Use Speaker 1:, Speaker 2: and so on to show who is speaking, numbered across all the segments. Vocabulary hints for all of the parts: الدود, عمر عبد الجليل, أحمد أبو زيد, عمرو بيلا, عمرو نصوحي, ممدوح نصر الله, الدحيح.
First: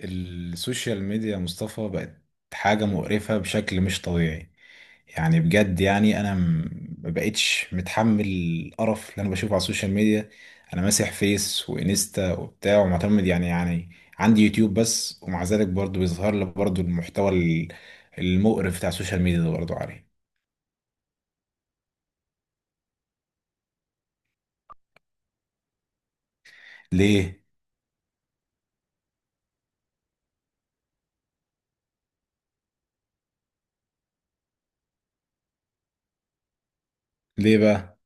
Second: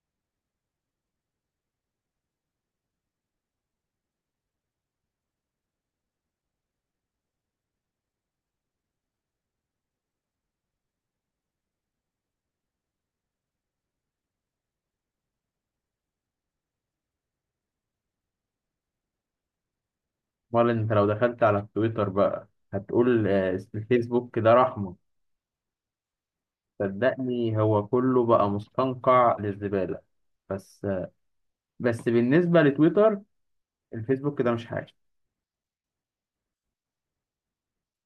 Speaker 1: السوشيال ميديا يا مصطفى بقت حاجة مقرفة بشكل مش طبيعي. يعني بجد ما بقتش متحمل القرف اللي انا بشوفه على السوشيال ميديا. انا ماسح فيس وانستا وبتاع ومعتمد يعني عندي يوتيوب بس، ومع ذلك برضو بيظهر لي برضو المحتوى المقرف بتاع السوشيال ميديا ده برضو عليه.
Speaker 2: امال انت لو دخلت على التويتر بقى هتقول آه، الفيسبوك ده رحمة.
Speaker 1: ليه
Speaker 2: صدقني هو كله بقى مستنقع للزبالة. بس آه، بس بالنسبة لتويتر الفيسبوك ده مش حاجة.
Speaker 1: ليه بقى؟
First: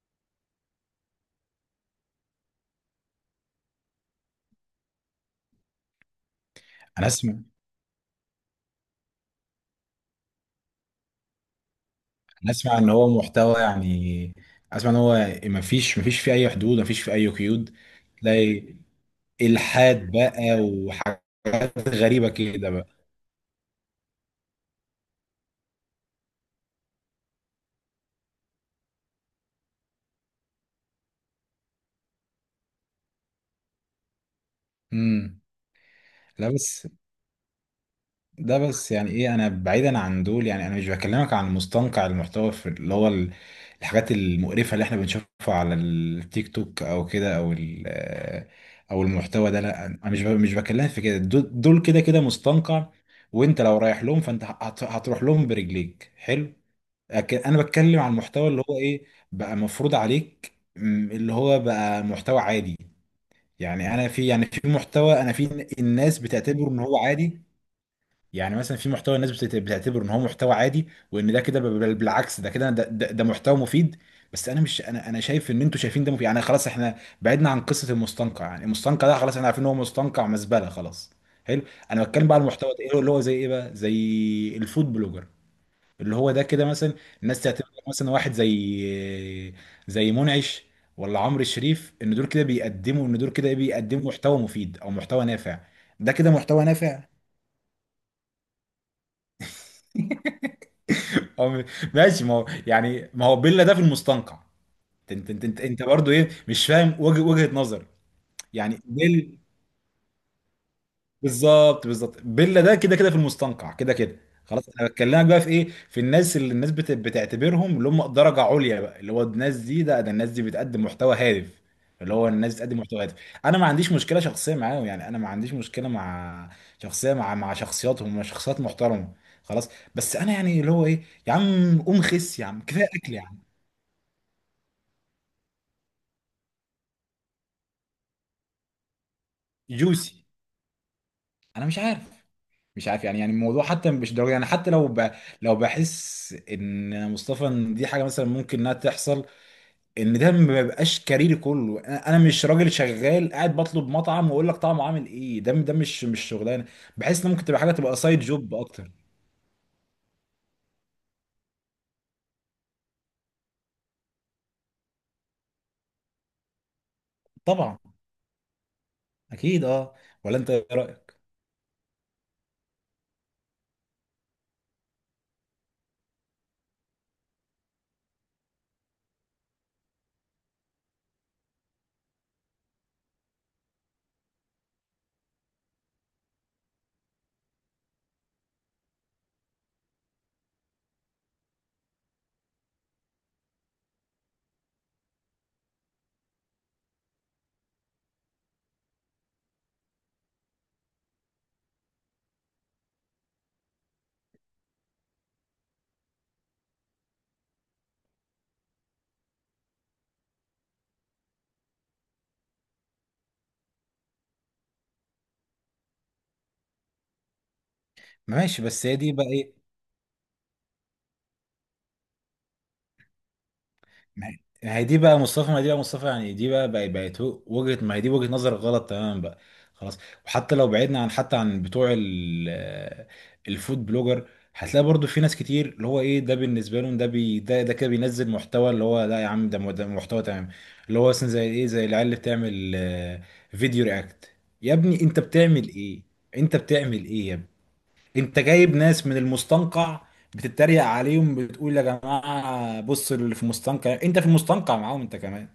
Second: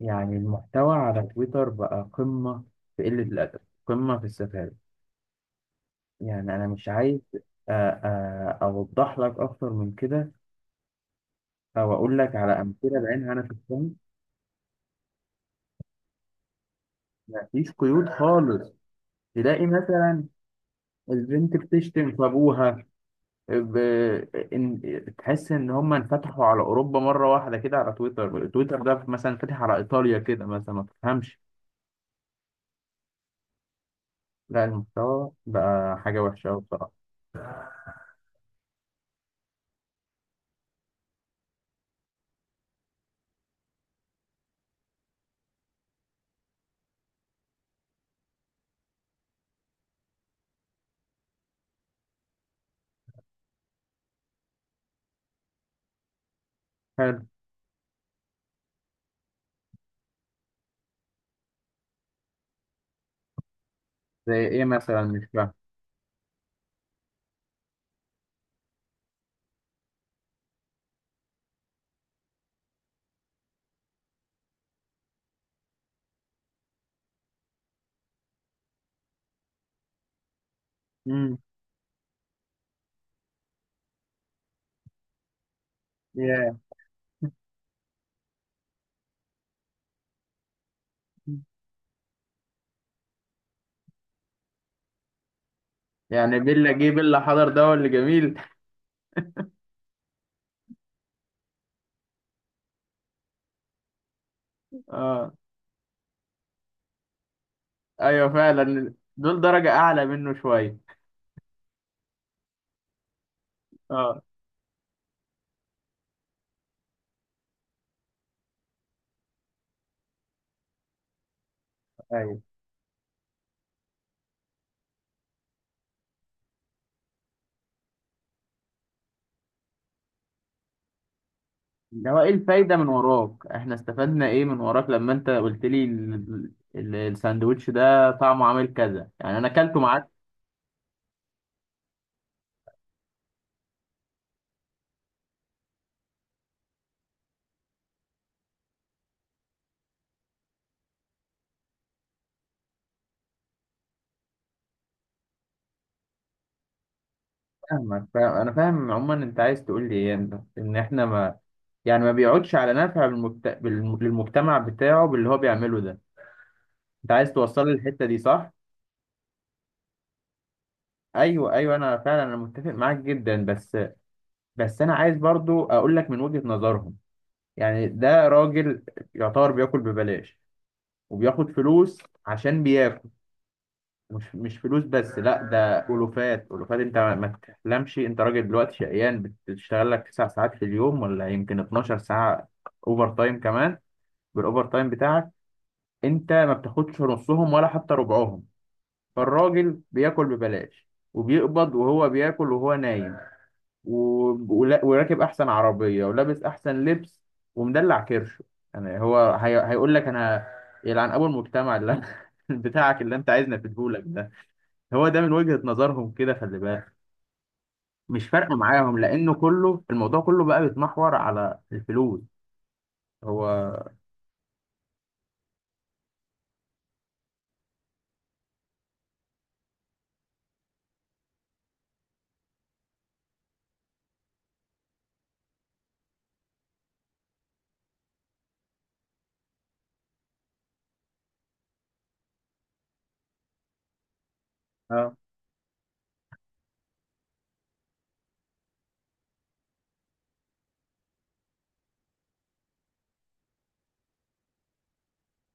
Speaker 2: يعني المحتوى على تويتر بقى قمة في قلة الأدب، قمة في السفالة. يعني أنا مش
Speaker 1: انا
Speaker 2: عايز.
Speaker 1: اسمع
Speaker 2: آه، أوضح لك أكتر من كده، أو أقول لك
Speaker 1: انا
Speaker 2: على
Speaker 1: اسمع ان
Speaker 2: أمثلة
Speaker 1: هو
Speaker 2: بعينها أنا
Speaker 1: محتوى،
Speaker 2: شفتها.
Speaker 1: يعني اسمع ان هو ما فيش فيه اي حدود، ما فيش فيه اي
Speaker 2: مفيش
Speaker 1: قيود.
Speaker 2: قيود خالص.
Speaker 1: تلاقي
Speaker 2: تلاقي
Speaker 1: الحاد
Speaker 2: مثلا
Speaker 1: بقى
Speaker 2: البنت
Speaker 1: وحاجات
Speaker 2: بتشتم في
Speaker 1: غريبه كده
Speaker 2: أبوها.
Speaker 1: بقى.
Speaker 2: ب- تحس ان هم انفتحوا على اوروبا مره واحده كده. على تويتر، ده مثلا فاتح على ايطاليا كده مثلا ما تفهمش. لا المحتوى
Speaker 1: امم
Speaker 2: بقى حاجه وحشه
Speaker 1: لا
Speaker 2: قوي
Speaker 1: بس
Speaker 2: بصراحه.
Speaker 1: ده بس يعني ايه، انا بعيدا عن دول. يعني انا مش بكلمك عن مستنقع المحتوى في اللي هو الحاجات المقرفه اللي احنا بنشوفها على التيك توك او كده، او المحتوى ده. لا انا مش بكلمك في كده، دول كده كده مستنقع، وانت لو رايح لهم فانت هتروح لهم برجليك. حلو.
Speaker 2: حلو.
Speaker 1: لكن انا بتكلم عن المحتوى اللي هو ايه، بقى مفروض عليك اللي هو بقى محتوى عادي. يعني انا في،
Speaker 2: زي
Speaker 1: يعني
Speaker 2: ايه
Speaker 1: في
Speaker 2: مثلا؟
Speaker 1: محتوى،
Speaker 2: مش
Speaker 1: انا
Speaker 2: فاهم.
Speaker 1: في الناس بتعتبره ان هو عادي. يعني مثلا في محتوى الناس بتعتبره ان هو محتوى عادي، وان ده كده بالعكس ده كده، ده محتوى مفيد. بس انا مش انا انا شايف ان انتوا شايفين ده مفيد. يعني خلاص احنا بعدنا عن قصه المستنقع، يعني المستنقع ده خلاص احنا عارفين ان هو مستنقع مزبله، خلاص.
Speaker 2: امم.
Speaker 1: حلو. انا بتكلم بقى على المحتوى ده، ايه اللي هو، زي ايه بقى؟ زي الفود بلوجر اللي هو ده
Speaker 2: ياه.
Speaker 1: كده مثلا. الناس تعتبر مثلا واحد زي منعش ولا عمرو الشريف، ان دول كده بيقدموا، ان دول كده بيقدموا محتوى مفيد او محتوى نافع، ده كده
Speaker 2: يعني
Speaker 1: محتوى
Speaker 2: بيلا جه
Speaker 1: نافع.
Speaker 2: بيلا حضر ده هو اللي جميل.
Speaker 1: او م- ماشي، ما هو يعني ما هو بيلا ده في المستنقع.
Speaker 2: اه.
Speaker 1: انت برضه ايه، مش فاهم وجهة نظر
Speaker 2: ايوه
Speaker 1: يعني.
Speaker 2: فعلا دول درجه اعلى منه شويه.
Speaker 1: بالظبط، بالظبط، بيلا ده كده كده في المستنقع كده كده.
Speaker 2: اه.
Speaker 1: خلاص انا بكلمك بقى في ايه، في الناس اللي الناس بتعتبرهم اللي هم درجه عليا بقى، اللي هو الناس دي، ده ده الناس دي بتقدم محتوى هادف، اللي هو
Speaker 2: ايوه.
Speaker 1: الناس بتقدم محتوى هادف. انا ما عنديش مشكله شخصيه معاهم. يعني انا ما عنديش مشكله مع شخصيه، مع شخصياتهم، مع شخصيات محترمه، خلاص. بس انا يعني اللي هو ايه، يا عم قوم
Speaker 2: ده هو ايه
Speaker 1: خس، يا عم
Speaker 2: الفايدة
Speaker 1: كفايه
Speaker 2: من
Speaker 1: اكل، يا عم
Speaker 2: وراك؟ احنا استفدنا ايه من وراك لما انت قلت لي الساندوتش ده طعمه عامل كذا؟ يعني انا اكلته معاك.
Speaker 1: جوسي. انا مش عارف، مش عارف يعني. يعني الموضوع حتى مش ضروري، يعني حتى لو بحس ان مصطفى، ان دي حاجه مثلا ممكن انها تحصل، ان ده ما بيبقاش كاريري كله. أنا مش راجل شغال قاعد بطلب مطعم واقول لك طعمه عامل ايه، ده ده مش شغلانه. بحس ان ممكن تبقى حاجه، تبقى
Speaker 2: فاهمك.
Speaker 1: سايد
Speaker 2: انا
Speaker 1: جوب
Speaker 2: فاهم
Speaker 1: اكتر.
Speaker 2: عموما انت عايز تقول لي ايه. انت ان احنا ما يعني ما بيقعدش على نفع للمجتمع بتاعه باللي هو بيعمله ده. انت عايز توصل لي
Speaker 1: طبعا،
Speaker 2: الحتة دي، صح؟
Speaker 1: اكيد اه. ولا انت ايه رايك؟
Speaker 2: ايوه ايوه، انا فعلا انا متفق معاك جدا. بس انا عايز برضو اقول لك من وجهة نظرهم. يعني ده راجل يعتبر بياكل ببلاش وبياخد فلوس عشان بياكل. مش فلوس بس، لا ده ألوفات ألوفات. أنت ما تحلمش. أنت راجل دلوقتي شقيان بتشتغل لك 9 ساعات في اليوم، ولا يمكن 12 ساعة أوفر تايم كمان. بالأوفر تايم بتاعك أنت ما بتاخدش نصهم ولا حتى ربعهم. فالراجل بياكل ببلاش وبيقبض، وهو بياكل وهو نايم. و... وراكب أحسن عربية ولابس أحسن لبس ومدلع كرشه. يعني هيقول لك أنا يلعن أبو المجتمع اللي بتاعك اللي أنت عايزنا في. هو ده من وجهة نظرهم كده، خلي بالك. مش فارقة
Speaker 1: ماشي، بس هي
Speaker 2: معاهم،
Speaker 1: دي بقى
Speaker 2: لأنه
Speaker 1: ايه.
Speaker 2: كله الموضوع كله بقى بيتمحور على الفلوس. هو
Speaker 1: ما ما هي دي بقى مصطفى، ما هي دي بقى مصطفى يعني دي بقى بقى- بقت هو- وجهة، ما هي دي وجهة نظر غلط تماما بقى، خلاص. وحتى لو بعدنا عن حتى عن بتوع الفود بلوجر، هتلاقي برضو في ناس كتير اللي هو ايه، ده بالنسبه لهم ده بي ده ده كده بينزل محتوى اللي هو لا يا عم، ده ده محتوى تمام. اللي هو مثلا زي ايه، زي العيال اللي بتعمل فيديو رياكت. يا ابني
Speaker 2: اه.
Speaker 1: انت بتعمل ايه؟ انت بتعمل ايه يا ابني؟ انت جايب ناس من المستنقع بتتريق عليهم، بتقول يا جماعه بصوا اللي في المستنقع، انت في المستنقع معاهم انت كمان،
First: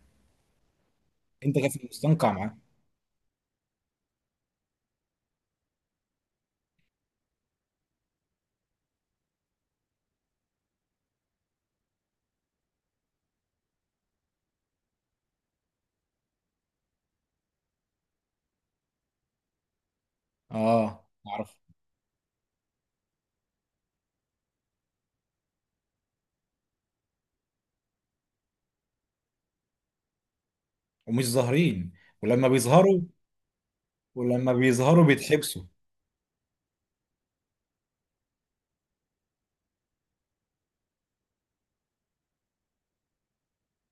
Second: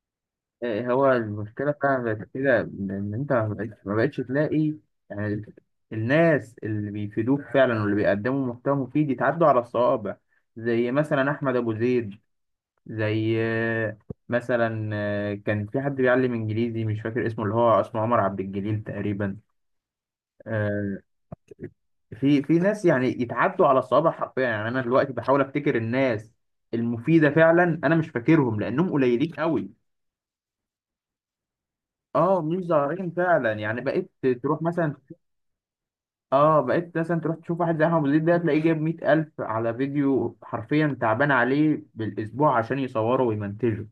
Speaker 2: إيه هو
Speaker 1: انت كان
Speaker 2: المشكلة
Speaker 1: في
Speaker 2: فعلا بقت
Speaker 1: المستنقع معاهم.
Speaker 2: كده، إن أنت ما بقتش تلاقي يعني الناس اللي بيفيدوك فعلا واللي بيقدموا محتوى مفيد يتعدوا على الصوابع. زي مثلا أحمد أبو زيد، زي مثلا كان في حد بيعلم إنجليزي مش فاكر اسمه، اللي هو اسمه عمر عبد الجليل تقريبا. آه،
Speaker 1: اه اعرف.
Speaker 2: في في ناس يعني يتعدوا على الصوابع حرفيا. يعني انا دلوقتي بحاول افتكر الناس المفيده فعلا انا مش فاكرهم لانهم قليلين قوي.
Speaker 1: ومش ظاهرين.
Speaker 2: اه
Speaker 1: ولما
Speaker 2: مش
Speaker 1: بيظهروا،
Speaker 2: ظاهرين فعلا. يعني بقيت
Speaker 1: ولما
Speaker 2: تروح مثلا،
Speaker 1: بيظهروا بيتحبسوا.
Speaker 2: اه بقيت مثلا تروح تشوف واحد زي احمد زيد ده تلاقيه جايب 100,000 على فيديو حرفيا تعبان عليه بالاسبوع عشان يصوره ويمنتجه.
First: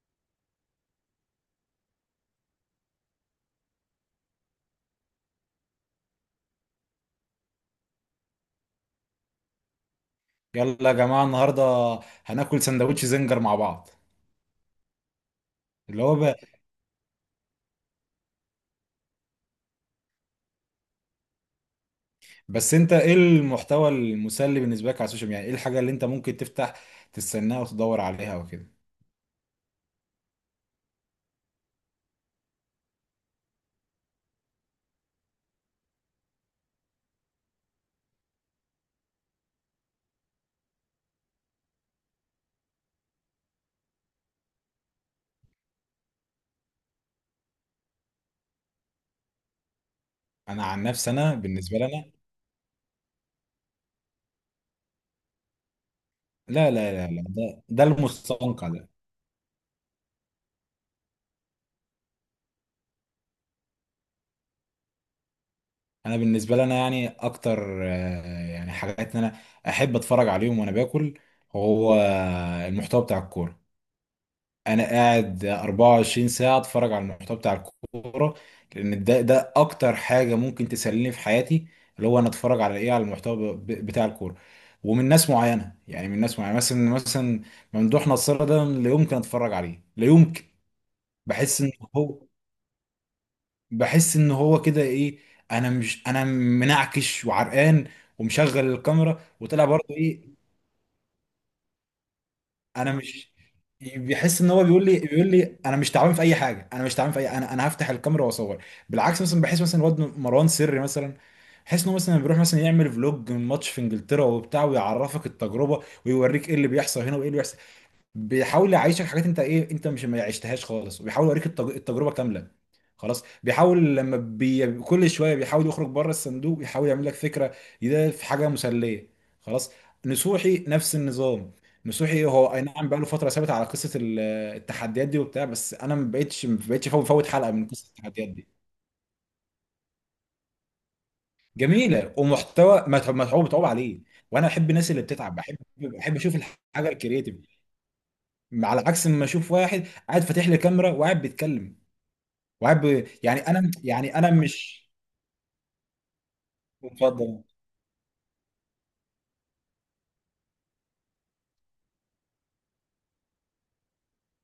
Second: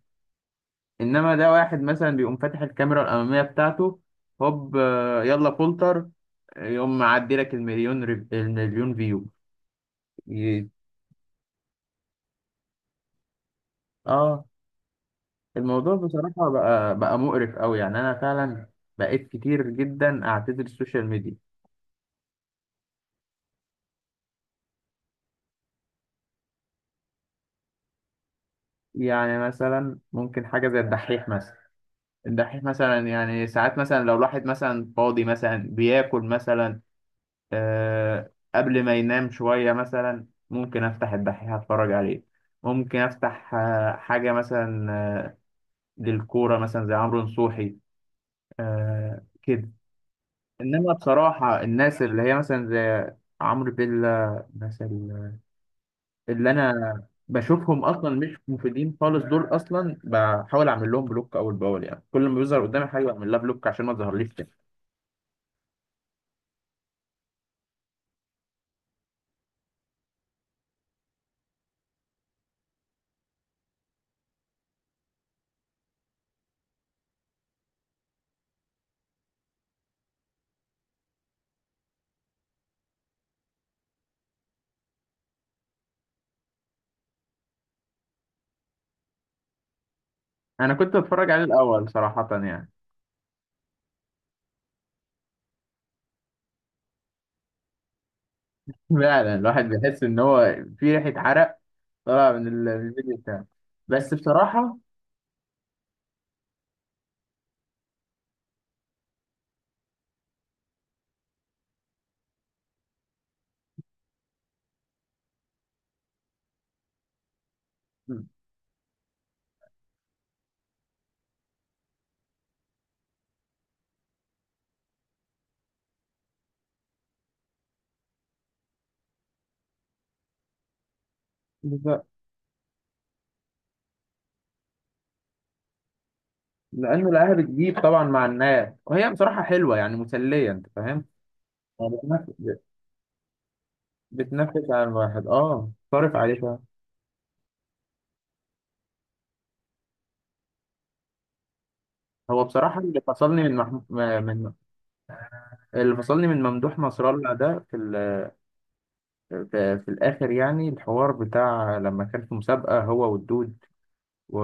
Speaker 2: انما ده واحد مثلا بيقوم فاتح الكاميرا الاماميه بتاعته، هوب يلا فولتر، يقوم معدي لك المليون المليون فيو. ي-
Speaker 1: يلا يا جماعه النهارده هناكل سندوتش زنجر مع بعض.
Speaker 2: اه. الموضوع
Speaker 1: اللي هو ب...
Speaker 2: بصراحة بقى مقرف أوي. يعني أنا فعلا بقيت كتير جدا أعتذر السوشيال ميديا.
Speaker 1: بس انت ايه المحتوى المسلي بالنسبه لك على السوشيال ميديا؟ يعني ايه الحاجه اللي انت ممكن تفتح تستناها وتدور عليها وكده؟
Speaker 2: يعني مثلا ممكن حاجة زي الدحيح مثلا. الدحيح مثلا يعني ساعات مثلا لو الواحد مثلا فاضي مثلا بياكل مثلا آه قبل ما ينام شوية مثلا ممكن أفتح الدحيح أتفرج عليه. ممكن أفتح آه حاجة مثلا آه للكورة مثلا زي عمرو نصوحي آه كده.
Speaker 1: انا عن
Speaker 2: إنما
Speaker 1: نفسي، انا
Speaker 2: بصراحة
Speaker 1: بالنسبه لي
Speaker 2: الناس
Speaker 1: انا
Speaker 2: اللي هي مثلا زي عمرو بيلا مثلا، اللي انا
Speaker 1: لا ده
Speaker 2: بشوفهم اصلا مش
Speaker 1: المستنقع ده.
Speaker 2: مفيدين خالص. دول اصلا بحاول اعمل لهم بلوك اول باول، يعني كل ما بيظهر قدامي حاجه بعمل لها بلوك عشان ما تظهرليش تاني.
Speaker 1: انا بالنسبه لي انا يعني اكتر يعني حاجات ان انا احب اتفرج عليهم وانا باكل، هو المحتوى بتاع الكوره. انا قاعد 24 ساعه اتفرج على المحتوى بتاع الكوره، لان ده اكتر حاجه ممكن تسليني في حياتي. اللي هو انا اتفرج على ايه، على المحتوى بتاع الكوره، ومن ناس معينه. يعني من ناس معينه مثلا، ممدوح نصر ده لا يمكن اتفرج عليه، لا يمكن.
Speaker 2: انا كنت بتفرج عليه
Speaker 1: بحس ان
Speaker 2: الاول
Speaker 1: هو،
Speaker 2: صراحه يعني.
Speaker 1: كده ايه، انا مش، انا منعكش وعرقان ومشغل الكاميرا
Speaker 2: فعلا الواحد
Speaker 1: وطلع برضه
Speaker 2: بيحس ان
Speaker 1: ايه.
Speaker 2: هو في ريحه عرق طالعه من من
Speaker 1: انا
Speaker 2: الفيديو
Speaker 1: مش
Speaker 2: بتاعه. بس
Speaker 1: بيحس ان هو
Speaker 2: بصراحه.
Speaker 1: بيقول لي انا مش تعبان في اي حاجه، انا مش تعبان في اي انا هفتح الكاميرا واصور. بالعكس مثلا بحس مثلا الواد مروان سري مثلا، بحس انه مثلا بيروح مثلا يعمل فلوج من ماتش في انجلترا وبتاع، ويعرفك التجربه، ويوريك ايه اللي بيحصل هنا وايه اللي بيحصل. بيحاول يعيشك حاجات انت ايه، انت مش ما عشتهاش خالص، وبيحاول يوريك التجربه كامله. خلاص، بيحاول كل شويه بيحاول يخرج بره الصندوق، يحاول يعمل لك فكره، ده في حاجه مسليه، خلاص. نصوحي نفس النظام.
Speaker 2: بز-
Speaker 1: نصوحي هو اي نعم بقى له فتره ثابت على قصه التحديات دي وبتاع، بس انا ما بقتش
Speaker 2: لانه
Speaker 1: فوت
Speaker 2: لقاها
Speaker 1: حلقه من
Speaker 2: بتجيب
Speaker 1: قصه
Speaker 2: طبعا مع
Speaker 1: التحديات دي.
Speaker 2: الناس وهي بصراحه حلوه يعني مسليه، انت فاهم؟ يعني
Speaker 1: جميله
Speaker 2: بتنفس،
Speaker 1: ومحتوى متعوب متعوب عليه، وانا
Speaker 2: بتنفس
Speaker 1: احب
Speaker 2: على
Speaker 1: الناس اللي
Speaker 2: الواحد
Speaker 1: بتتعب.
Speaker 2: اه صارف
Speaker 1: بحب اشوف
Speaker 2: عليه شويه.
Speaker 1: الحاجه الكرييتيف، على عكس ما اشوف واحد قاعد فاتح لي كاميرا وقاعد بيتكلم
Speaker 2: هو بصراحه اللي
Speaker 1: يعني
Speaker 2: فصلني من
Speaker 1: انا،
Speaker 2: محمود من
Speaker 1: مش
Speaker 2: اللي فصلني من ممدوح نصر الله
Speaker 1: مفضل.
Speaker 2: ده في الآخر يعني الحوار بتاع لما كان في مسابقة هو والدود و...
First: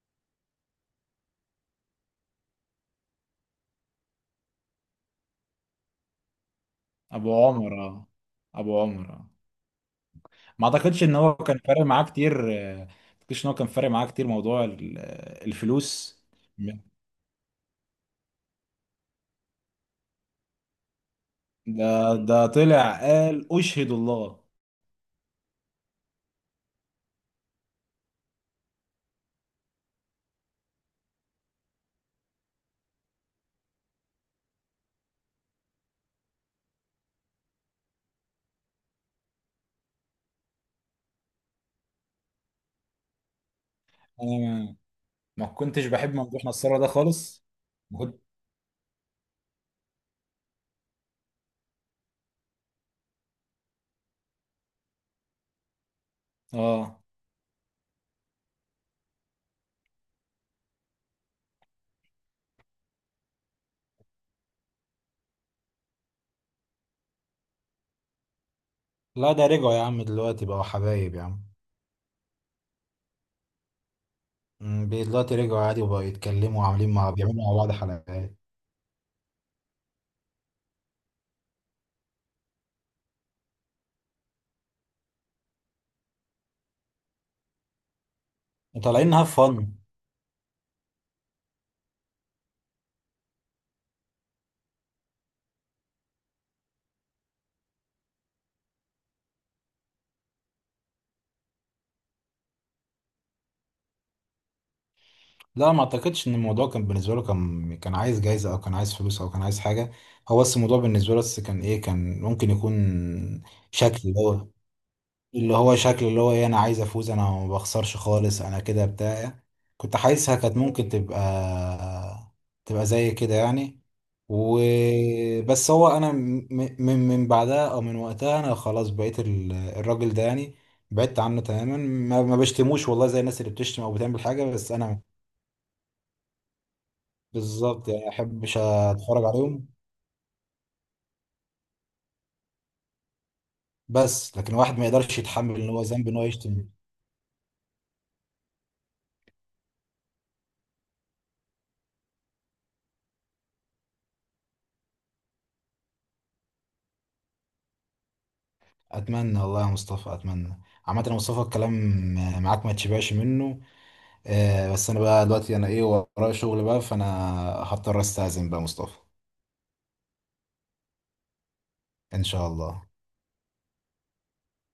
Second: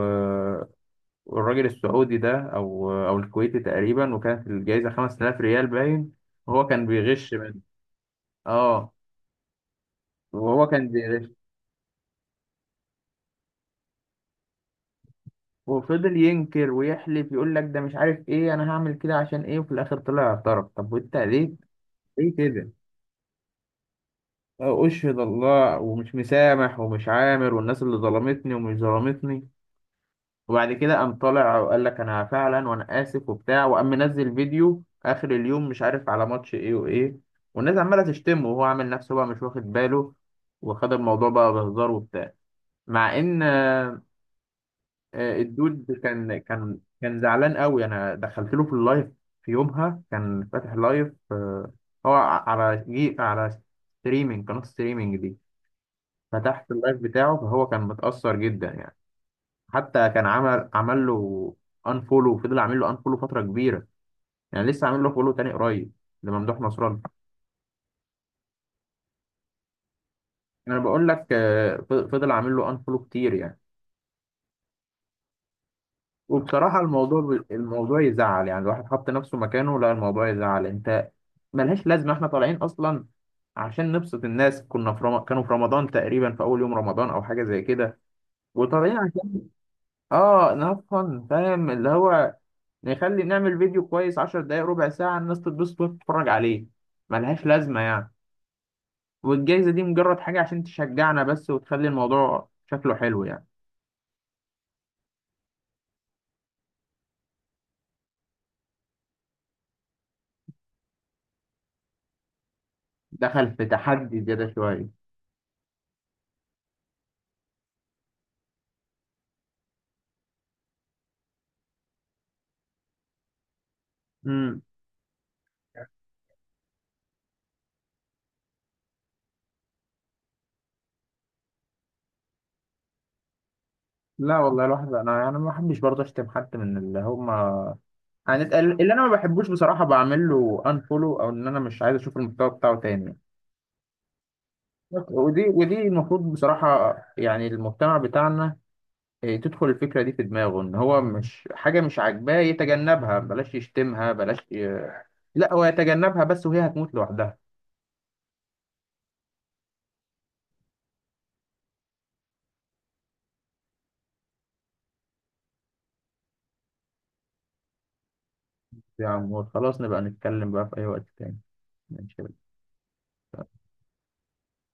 Speaker 2: والراجل السعودي ده أو أو الكويتي تقريبا، وكانت الجايزة 5,000 ريال باين، وهو كان
Speaker 1: ابو
Speaker 2: بيغش منه.
Speaker 1: عمر اه، ابو
Speaker 2: اه
Speaker 1: عمر اه
Speaker 2: وهو
Speaker 1: ما
Speaker 2: كان
Speaker 1: اعتقدش ان
Speaker 2: بيغش
Speaker 1: هو كان فارق معاه كتير. آه، ما اعتقدش ان هو كان فارق معاه كتير موضوع الفلوس.
Speaker 2: وفضل ينكر ويحلف يقول لك ده مش عارف ايه، انا هعمل كده عشان ايه؟ وفي الاخر طلع اعترف. طب وانت ليه؟
Speaker 1: ده
Speaker 2: ليه كده؟
Speaker 1: طلع قال اشهد الله.
Speaker 2: اه اشهد الله ومش مسامح ومش عامر والناس اللي ظلمتني ومش ظلمتني. وبعد كده قام طالع وقال لك انا فعلا وانا اسف وبتاع، وقام منزل فيديو اخر اليوم مش عارف على ماتش ايه وايه. والناس عماله تشتمه وهو عامل نفسه بقى مش واخد باله وخد الموضوع بقى بهزار وبتاع. مع ان
Speaker 1: انا ما ما كنتش
Speaker 2: الدود
Speaker 1: بحب
Speaker 2: كان
Speaker 1: ممدوح
Speaker 2: كان
Speaker 1: نصارى ده
Speaker 2: كان
Speaker 1: خالص.
Speaker 2: زعلان قوي. انا
Speaker 1: كنت-
Speaker 2: دخلت له في اللايف. في يومها كان فاتح لايف هو على جي على ستريمينج، قناه ستريمينج دي. فتحت اللايف
Speaker 1: اه
Speaker 2: بتاعه فهو كان متأثر جدا يعني. حتى كان عمل له انفولو، وفضل عامل له انفولو فتره كبيره. يعني لسه عامل له فولو تاني قريب لممدوح نصران.
Speaker 1: لا ده رجعوا يا عم دلوقتي، بقوا
Speaker 2: انا بقول
Speaker 1: حبايب يا
Speaker 2: لك
Speaker 1: عم.
Speaker 2: فضل عامل له انفولو كتير يعني.
Speaker 1: أمم، دلوقتي رجعوا عادي وبقوا يتكلموا
Speaker 2: وبصراحه
Speaker 1: وعاملين مع، بيعملوا مع بعض
Speaker 2: الموضوع
Speaker 1: حلقات،
Speaker 2: يزعل يعني، الواحد حط نفسه مكانه. لا الموضوع يزعل انت. ملهاش لازمه، احنا طالعين اصلا عشان نبسط الناس. كانوا في رمضان تقريبا في اول يوم رمضان او حاجه زي كده وطالعين
Speaker 1: وطالعين انها
Speaker 2: عشان
Speaker 1: فن.
Speaker 2: اه نفهم، فاهم اللي هو نخلي نعمل فيديو كويس 10 دقايق ربع ساعة الناس تتبسط وتتفرج عليه. ملهاش لازمة يعني. والجايزة دي مجرد حاجة عشان تشجعنا بس وتخلي الموضوع شكله حلو يعني.
Speaker 1: لا ما اعتقدش ان الموضوع كان بالنسبه له، كان كان عايز جايزه او كان عايز فلوس او كان عايز حاجه. هو بس الموضوع بالنسبه له بس كان ايه، كان ممكن يكون
Speaker 2: دخل في
Speaker 1: شكل اللي
Speaker 2: تحدي
Speaker 1: هو،
Speaker 2: زيادة شوية.
Speaker 1: اللي هو شكل اللي هو ايه، انا عايز افوز، انا ما بخسرش خالص، انا كده بتاع. كنت حاسسها كانت ممكن تبقى، تبقى زي كده يعني.
Speaker 2: امم.
Speaker 1: وبس هو من بعدها، او من وقتها انا خلاص بقيت الراجل ده يعني بعدت عنه تماما. ما بشتموش والله زي الناس اللي بتشتم او بتعمل
Speaker 2: لا
Speaker 1: حاجه،
Speaker 2: والله
Speaker 1: بس
Speaker 2: الواحد
Speaker 1: انا
Speaker 2: انا ما بحبش برضه اشتم حد من اللي هم.
Speaker 1: بالظبط يعني احبش
Speaker 2: يعني اللي انا ما
Speaker 1: اتفرج
Speaker 2: بحبوش
Speaker 1: عليهم.
Speaker 2: بصراحة بعمل له انفولو او ان انا مش عايز اشوف المحتوى بتاعه تاني.
Speaker 1: بس لكن واحد ما يقدرش
Speaker 2: ودي
Speaker 1: يتحمل ان
Speaker 2: ودي
Speaker 1: هو ذنب ان هو
Speaker 2: المفروض
Speaker 1: يشتم.
Speaker 2: بصراحة يعني المجتمع بتاعنا إيه، تدخل الفكرة دي في دماغه ان هو مش حاجة مش عاجباه يتجنبها، بلاش يشتمها، لا هو يتجنبها بس وهي هتموت لوحدها.
Speaker 1: اتمنى والله يا مصطفى، اتمنى. عامة يا مصطفى، الكلام معاك ما تشبعش منه. آه بس انا بقى دلوقتي انا ايه، ورايا شغل بقى، فانا هضطر استأذن بقى يا مصطفى.
Speaker 2: يا عمور خلاص نبقى نتكلم بقى في اي وقت تاني.
Speaker 1: ان
Speaker 2: ماشي.
Speaker 1: شاء الله.